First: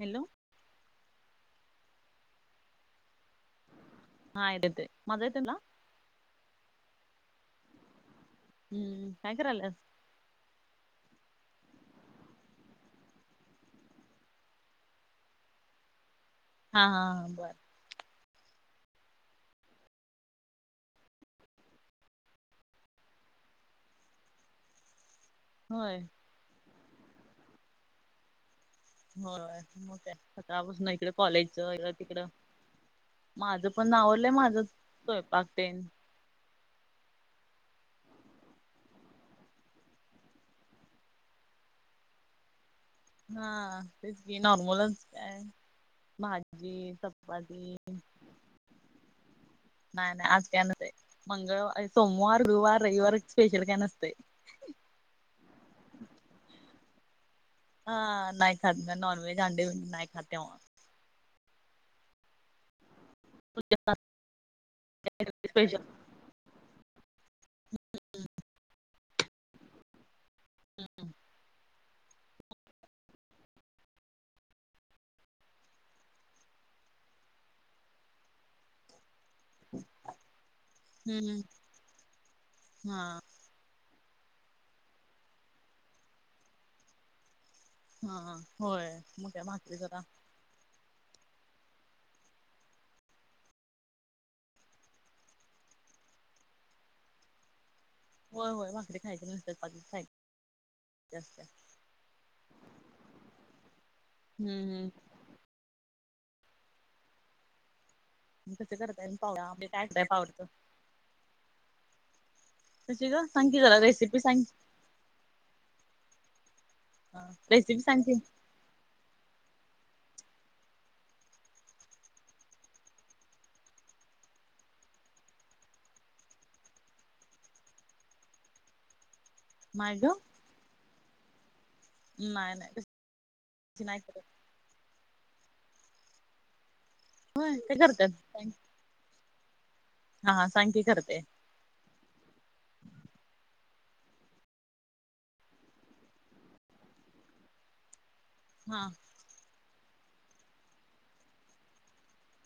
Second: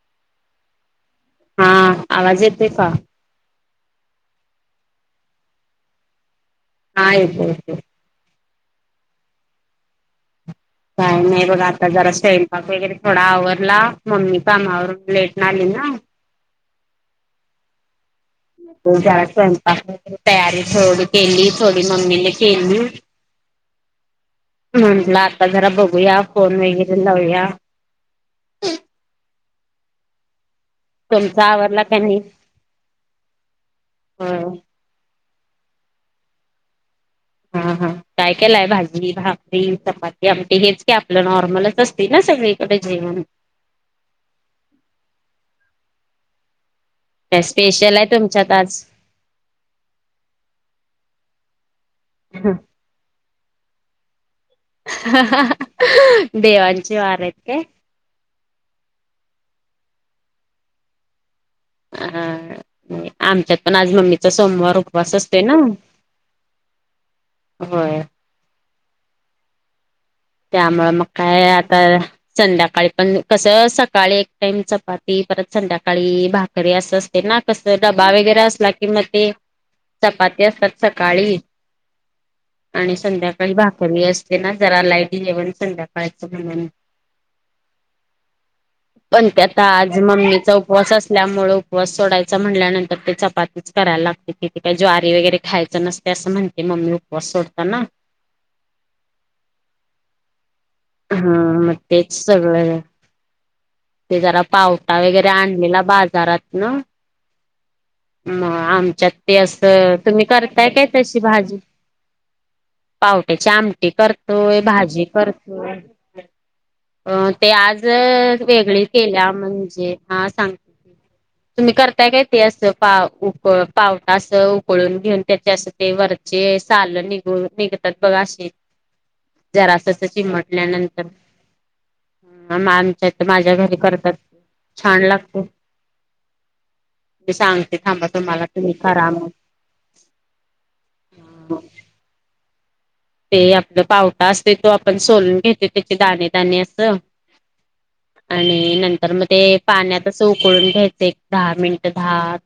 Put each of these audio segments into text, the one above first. Hello. हा आवाज येते का? हा येतंय, माझा येतय तुला? हा येतोय, येतोय. हम्म काय करायलीयास? काही नाही बघा आता जरा स्वयंपाक वगैरे थोडा आवरला, मम्मी कामावरून लेटनं आली ना. हा हा हा बर. ज्या स्वयंपा तयारी थोडी केली, थोडी मम्मीने केली. म्हंटलं आता जरा होय बघूया, फोन वगैरे लावूया. हो मग काय सकाळपासन हाईत. तिकडे तुमचा आवरला कॉलेजच का नाही? तिकडं माझं पण आवरलंय होय. माझं स्वयंपाक तेन. हा हा काय केलाय भाजी भाकरी चपाती आमटी हेच के आपलं नॉर्मलच असते ना सगळी. कडे जेवण हा तेच की नॉर्मलच काय भीजी सप काय स्पेशल आहे तुमच्यात आज. नाही नाही आज काय नसते, मंगळवार सोमवार गुरुवार रविवार स्पेशल काय नसते. ह ह ह. देवांची वारं आहेत काय? हा नाही खात. नॉनवेज आंडी नाही खात तेव्हा. अहं आमच्यात पण आज मम्मीचा सोमवार उपवास असतय ना. स्पेशल होय. त्यामुळं मग काय आता संध्याकाळी पण कसं सकाळी एक टाइम चपाती, परत संध्याकाळी भाकरी असं असते ना. तर कसं डबा वगैरे असला की म ते चपाती असत्यात सकाळी हम्म आणि हा संध्या काही भाकरी असते ना जरा लाईट जेवण संध्याकाळचं म्हणून. हा होय पण मग काय त्यात भाकरी आज जरा मम्मीचा उप उपवास असल्यामुळं उपवास सोडायचा म्हनल्यानंतर ते चपातीच करायला लागती. तिथे काय ज्वारी वगैरे खायचं नसतं. ती असं म्हणते मम्मी उपवास सोडताना. होय होय भाकरी खायचे नुसतं. [unintelligible] हा तेच सगळं आहे. ते जरा हम्म पावटा हम्म वगैरे आणलेला बाजारातन. मग कसं आमच्यात करताय पाव ते आंबे काय असं काय तुम्ही पावडतं करताय काय तशी भाजी? कशी ग पावट्याची सांग की जरा आमटी रेसिपी सांग करतोय, भाजी करतोय. अ ते रेसिपी आज सांग की वेगळी केल्या म्हणजे हा सांगते तुम्ही करताय काय ते असं पाव उक पावटा अस उकळून घेऊन त्याचे असं ते वरचे साल निघून निघतात बघ अशे. नाही जरासस ग चिमटल्यानंतर नाही मग‌ नाही आमच्या इथे माझ्या घरी तशी नाही करतात करत छान लागत. मी होय ते सांगते थांबा तुम्हाला करतात तुम्ही करा मग. हा सांग की करते. ते आपलं पावटा असतोय तो आपण सोलून घेते त्याचे दाणे दाणे असं. आणि हा नंतर मग ते पाण्यात असं उकळून घ्यायचं एक दहा मिनिटं दहा.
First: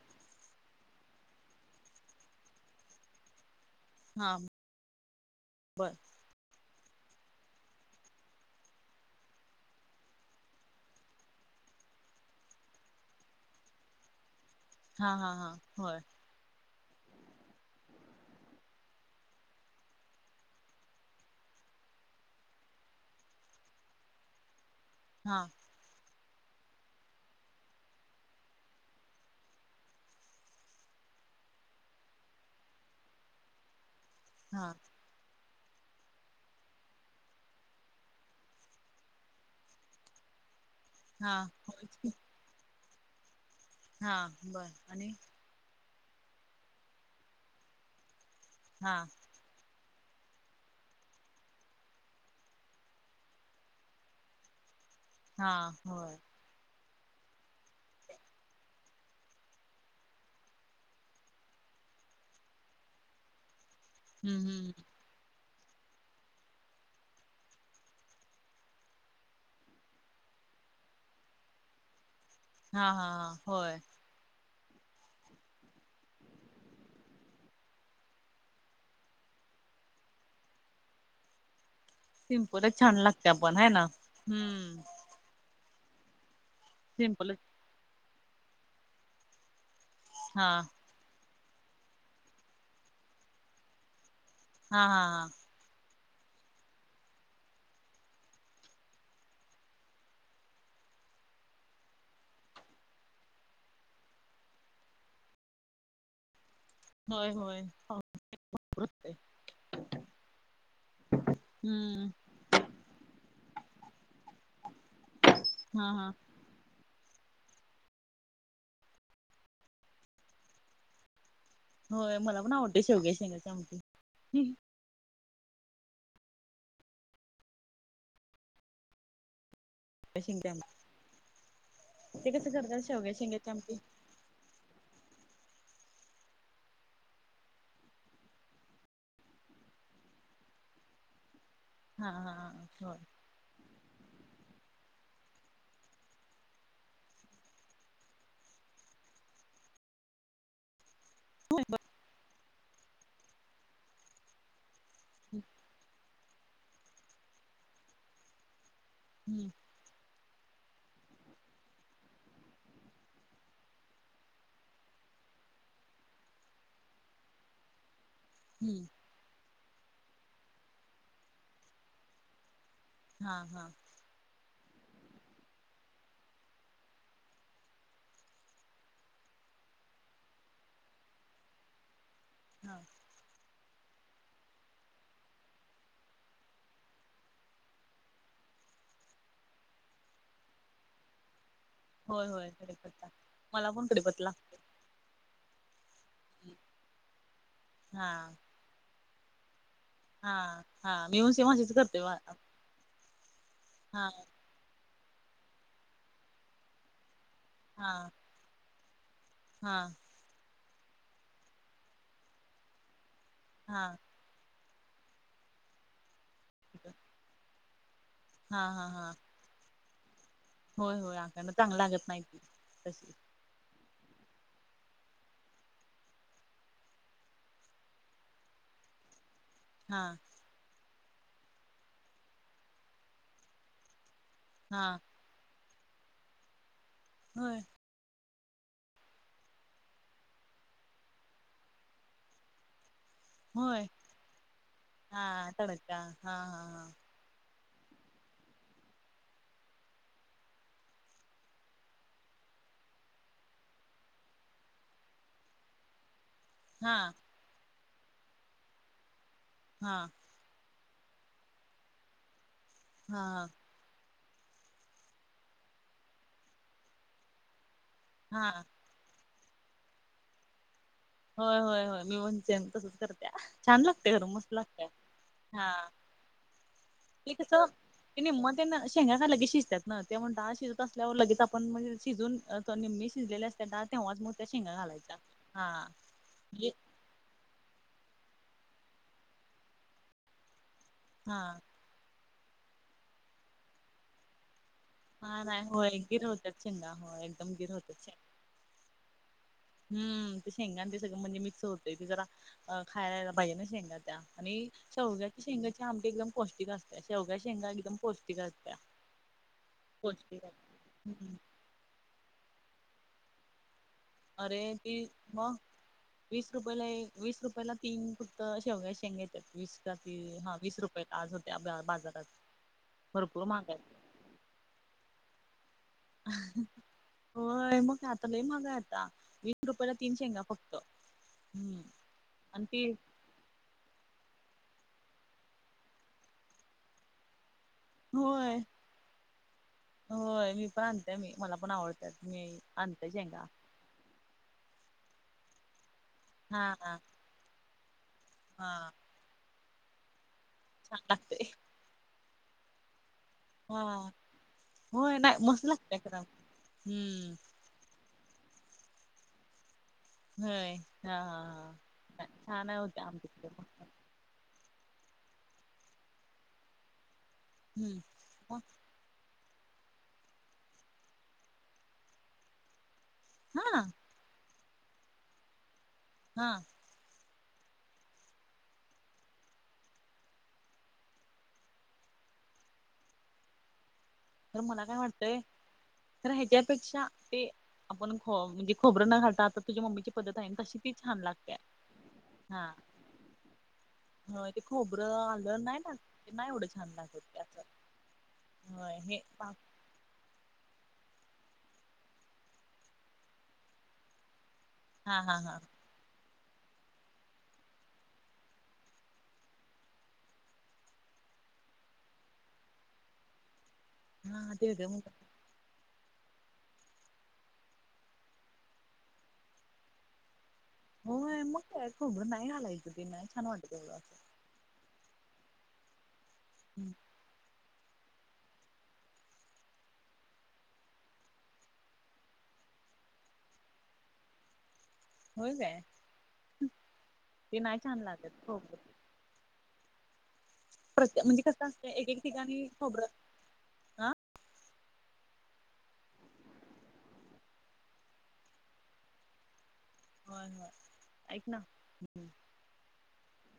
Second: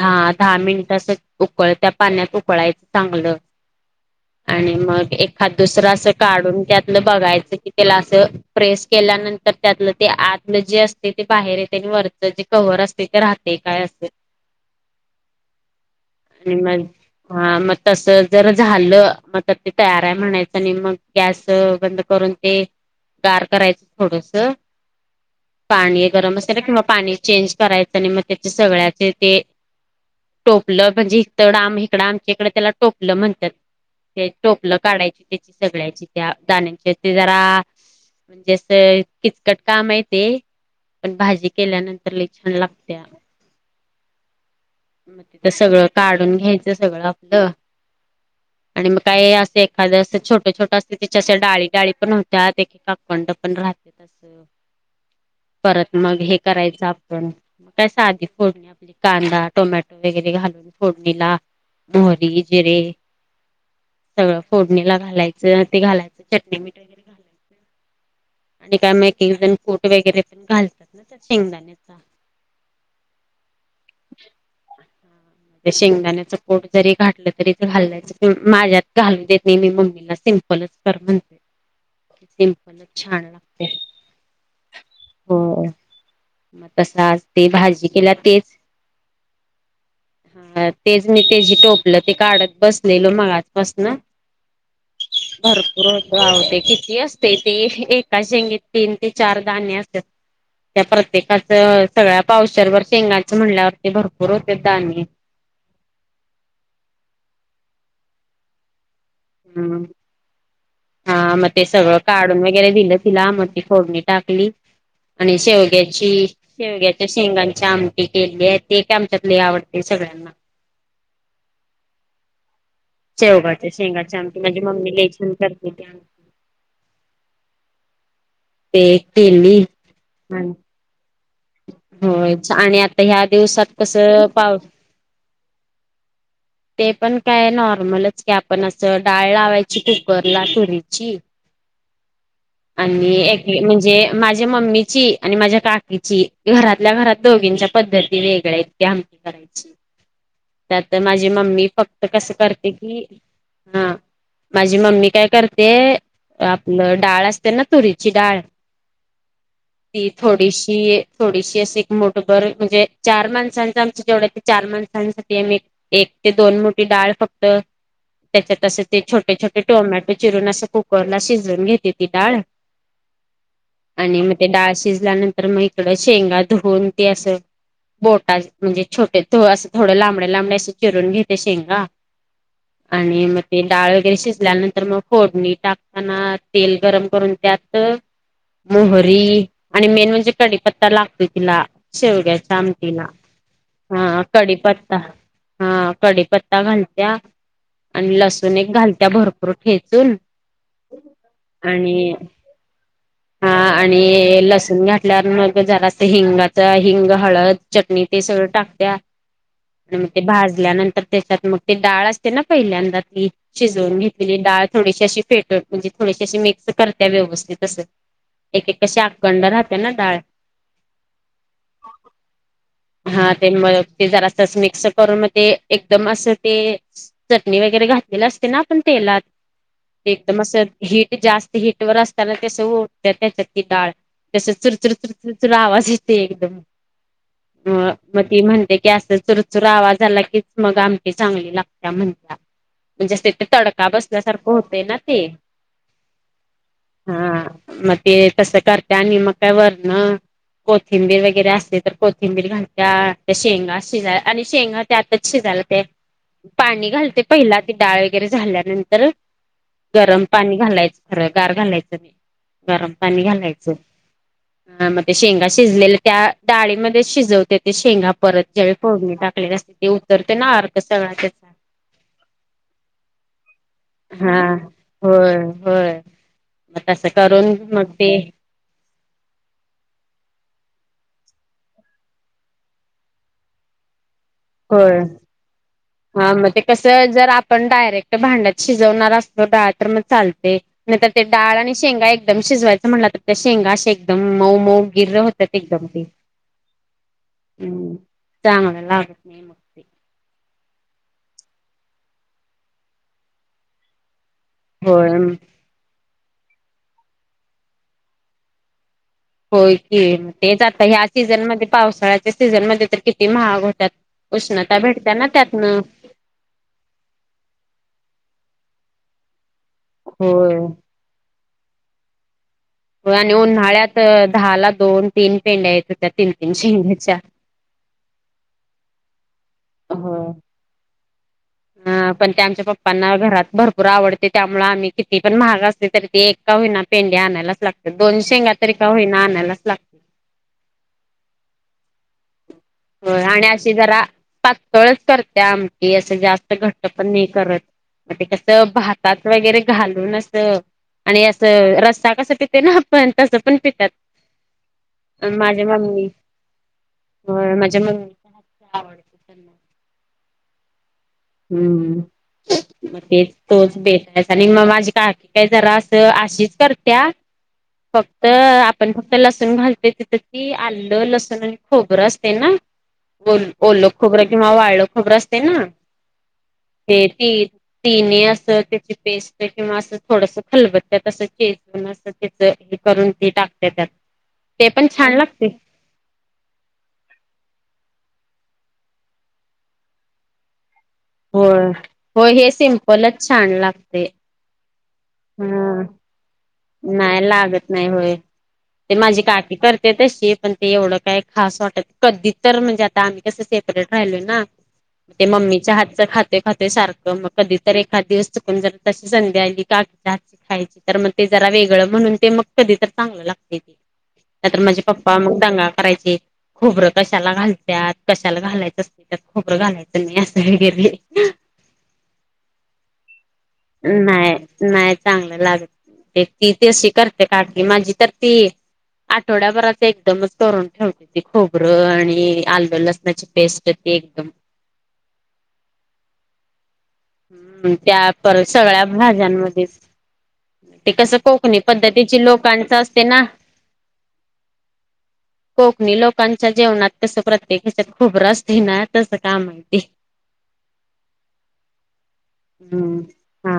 हा दहा मिनिट असं उकळत्या पाण्यात उकळायचं चांगलं. हा आणि मग एखादं दुसरं बर असं काढून त्यातलं बघायचं की त्याला असं प्रेस केल्यानंतर त्यातलं ते आतलं जे असतय ते बाहेर येतय आणि वरच जे कव्हर असतय ते राहते काय असते हा हा हा होय. आणि मग हा मग तस जर झालं मग आत्ता तेच तयार आहे म्हणायचं आणि मग गॅस बंद करून ते गार करायचं थोडसं. हा. पाणी गरम असायला किंवा पाणी चेंज करायचं आणि मग त्याचे सगळ्याचे ते टोपलं म्हणजे इतड आम इकडं आमच्या इकडं त्याला टोपलं म्हणत्यात. ते हा टोपलं काढायची त्याची सगळ्याची त्या दाण्याची ते जरा म्हणजे अस किचकट काम आहे ते, पण हा भाजी होयच की केल्यानंतर लई छान लागतेय. हा बर. आणि? तिथं सगळं काढून घ्यायचं सगळं आपलं आणि हा मग काय असं एक एखादं असं छोटे-छोटं असते त्याच्याेस डाळी डाळी पण होतात एकेकाकंड पण राहते तसे. हे ओ हा परत होय मग हे करायचं आपण काय साधी फोडणी कांदा टोमॅटो वगैरे घालून फोडणीला मोहरी, जिरे हम्म सगळं हम्म फोडणीला घालायचं ते घालायचं चटणी मीठ वगैरे. घालायचं आणि काय मैकी जण कोट वगैरे पण घालत्यात ना त्या शेंगदाण्याचा. हा हा हां होय. ते शेंगदाण्याच कोट जरी घातलं तरी ते घाललं माझ्यात घालून देत नाही मी, मम्मीला सिम्पलच कर म्हणतोय. सिम्पलच छान लागते पण आहे ना हम्म. होय मग तसं आज सिम्पलच ते भाजी केल्या तेच. हा तेच मी ते जी टोपलं ते काढत बसलेलो मगाच पसन. हा हा हा. भरपूर हो गावते किती असते ते एका शेंगीत तीन ते चार गाणे असं त्या त्या प्रत्येकाचं सगळ्या पावशेरभर शेंगाच म्हणल्यावर ते भरपूर होतंय दाणे. होय होय हा. वृतय हम्.. हा मग ते सगळं हम्म काढून वगैरे दिलं, तिला मग ती फोडणी टाकली. आणि हा शेवग्याची. हा शेवग्याच्या शेंगांची आमटी केली आहे ते काय आमच्यातले आवडते सगळ्यांना. होय मला पण आवड शेवगाचे शेंगाचे आमटी म्हजे मम्मी लई छान करते त्या. ते केली [unintelligible] ते होय कसं छान आणि करतात आता शेवग्या ह्या शेंगाची दिवसात आमटी कसं पाव ते पण काय नॉर्मलच की, आपण असं डाळ लावायची कुकरला तुरीची. [inaudible] हा हा हा होय. हे म्हणजे माझ्या मम्मीची आणि माझ्या काकीची. घरातल्या घरात दोघींच्या पद्धती वेगळ्या इतक्या [unintelligible] करायची. त्यात माझी मम्मी फक्त कसं करते की हा. माझी मम्मी काय करते आपलं डाळ असते ना तुरीची डाळ हम्म. ती थोडीशी थोडीशी एक मोठभर म्हणजे चार माणसांचं आमच्या जेवढ आहे ते चार माणसांसाठी आम्ही एक ते दोन मोठी डाळ फक्तं, तेच्यात हम्म असं ते छोटे छोटे. ते टोमॅटो चिरून असं कुकरला शिजवून घेते ती डाळ. हा हा. आणि म ते डाळ शिजल्यानंतर म इकडं शेंगा धुऊन ते असं बोटा म्हणजे छोटे असं थोडं लांबडे लांबडे असं चिरून घेते शेंगा. हां. आणि मग ते डाळ वगैरे शिजल्यानंतर मग फोडणी टाकताना तेल गरम करून त्यात मोहरी आणि मेन म्हणजे कढीपत्ता लागतोय तिला. होय होय शेवग्याच्या आमटीला कढीपत्ता मला पण हा कढीपत्ता लागतोय कडीपत्ता. हा कडीपत्ता घालत्या हा आणि लसूण एक घालत्या भरपूर. ठेचून हा हा मी पण सेम अशीच करते आणि हा हा हा आणि लसुण घा ल्या मग झाला तर हिंगाच हिंग हळद हा चटणी ते सगळं टाकत्या. हा आणि मग ते भाजल्यानंतर त्याच्यात मग ती डाळ असते ना पहिल्यांदा ती हा शिजवून घेत पीली डाळ थोडीशी अशी फेटत म्हणजे थोडीशी अशी मिक्स करत्या व्यवस्थित असं. हा एक एक काशी हा अखंड राहते ना डाळ. होय होय आकण चांग लागत नाहीती तशी. हा तेन म ते जरा असच मिक्स करून म ते एकदम असं ते चटणी वगैरे घातलेला असते ना आपण तेलात हा ते एकदम असं हीट जास्त हिट वर असताना ते [unintelligible] ती डाळ. कसं चुरचुर हा चुरचुरचुर आवाज येते एकदम. होय. म ती म्हणते की असं चुरचुरा आवाज आला की मग आमटी चांगली लागत्या म्हणत्या. म्हणजे असते ते होय तडका बसल्यासारखं होतंय ना ते. हा तडका हा हा हा म ते तसं करते आणि मग काय वरनं कोथिंबीर वगैरे असते तर कोथिंबीर घालत्या त्या शेंगा शिजाय आणि शेंगा त्या आतच शिजाला ते पाणी हा घालते पहिला ती डाळ वगैरे झाल्यानंतर हा गरम पाणी घालायचं खरं गार घालायचं नाही गरम पाणी हा हा घालायचं. ह म ते शेंगा शिजलेले त्या डाळीमध्ये शिजवते ते शेंगा परत हा ज्या फोडणी टाकले असते ते उतरते ना अर्क सगळ्या त्या होय होय होय मी म्हणच्यान तसच करत्या छान लागते गरम हा मस्त लागत्या होय हा. होय मग तसं मी करून कसं मग ते हे निम्म त्यांना शेंगा काय लगीच शिजत्यात ना त्यामुळं डाळ शिजत असल्यावर लगेच आपण, मग शिजवून तर निम्मी शिजलेली असत्या डाळ तेव्हाच म त्या शेंगा घालायचा हा. तर जर आपण डायरेक्ट भांड्यात शिजवणार असतो डाळ तर मग चालते नाय तर ते हा डाळ आणि शेंगा एकदम शिजवायचं म्हणलं तर ते शेंगा अशे अशे एकदम मऊ मऊ गिर्र हा होतात नाय एकदम होय ते गिर होत्यात शेंगा हो एकदम गिर होतं शेंग. त्यामुळे लागत नाहीे. [inaudible] हम्म ते शेंगा ते सगळं म्हणजे मिक्स होतय ते जरा अ खायलाला पाहिजे ना शेंगा त्या. आणि होय शेवग्याची शेंगाची आमटी एकदम पौष्टिक असते शेवग्या शेंगा एकदम पौष्टिक असत्या. होय की पौष्टिक तेच असत्या आता ह्या हम्म सीझनमध्ये पावसाळ्याच्या सीझनमध्ये तर किती महाग होत्यात. अरे उष्णता ती भेटत्या ना मग त्यातनं. वीस रुपयाला एक वीस रुपयाला तीन फक्त शेवगाच्या शेंगा येत्यात. वीस का ती होय. हा वीस रुपयला. आज होत्या बा बाजारात. हो आणि भरपूर महाग आहेत. उन्हाळ्यात दहा ला दोन तीन पेंड्या येत होत्या तीन तीन शेंग्याच्या. होय मग काय आता लय महाग आहे आता वी होय हम्म हा पण त्या आमच्या आणि ते पप्पांना घरात भर तुरा आवडते त्यामुळे आम्ही किती पण महाग असले तरी ते एक का होईना पेंडे आणायलाच लाग दोन शेंगा होय तरी का होईना आणायलाच लाग होय मी पण आणते मी मला पण आवडत मी आणते होय शेंगा आणि अशी जरा पातळच करते आम की असं जास्त हा घट्ट हा पण नाही करत म तेे कसं हा भातात वगैरे घालून असं छान आणि लागतय असं रस्ता कसं पिते ना आपण तसं पण हा होय पितात नाही माझ्या मस्त अम लागतय मम्मी खरं हम्म होय मा ज्या मग आवड [inaudible] होय हा हा हम्म. हा. छान मग होतं आमटी तेच पटकन. [unintelligible] आणि मग माझी काकी काय जरा असं अशीच करत्या हम्म फक्त मग आपण ते लसूण घालते तिथं ती आलं, लसूण आणि खोबरं असते ना ओल हा ओल्लं खोबरं किंवा वाळलं खोबरं असते ना हा. ते ती तिने असं त्याची पेस्ट किंवा असं थोडसा खलबत्यात असं चेज म असं हे करून ते टाकते त्यात तर ते मला पण काय छान वाटतंय लागते तर ह्याच्यापेक्षा ते आपण ख म्हणजे खोबरं न घालता आता तुझ्या मम्मीची पद्धत आहे आणि तशी ती छान लागते होय होय हे सिमपलच छान लागते. ह ते खोबरं, ह आलं नाही टाकते नाही आवडत. नाही लागत नाही होय ते होय हे माझी हा काकी कर ते तशी पण ते एवढं काय खास वाटत कधी तर म्हणजे आता आम्ही कसं सेपरेट राहिलोय ना हा ते हा हा मम्मीच्या हात खाते खाते सारखं मग कधी तर एखाद दिवस चुकून जर तशी संधी आली का आत्या खायची तर मग ते जरा वेगळं म्हणून ते मग कधी तर चांगलं लागतय नाही हा तर ते माझे वेगळं पप्पा म्हणतात म दंगा करायची खोबरं कशाला घालतत कशाला घालायचं अस त्यात खोबरं घालायचं नाही असत हे गेले होय मग काय खोबरं नाही घालायचं ते नाही छान वाटत एवढं असं नाही नाही चांगलं लागत तिथशी कर ते काकी माझी तर ती आठवड्याभराच एकदमच करून ठेवते ती खोबरं आणि आल्लं लसणाची पेस्ट ती एकदम होय काय. ते हम्म नाही छान त्या लागत पर सगळ्या खोबरं भाज्यांमध्ये. ते कसं प्रत्ये म्हणजे कोकणी कसं असतं एक पद्धतीची एक ठिकाणी लोकांचं असतय खोबरं ना. हा कोकणी लोकांच्या जेवणात तस प्रत्येक ह्यच्यात खोबरं असते ना तसं कसं का माहिती होय, होय ऐक ना हम्म हा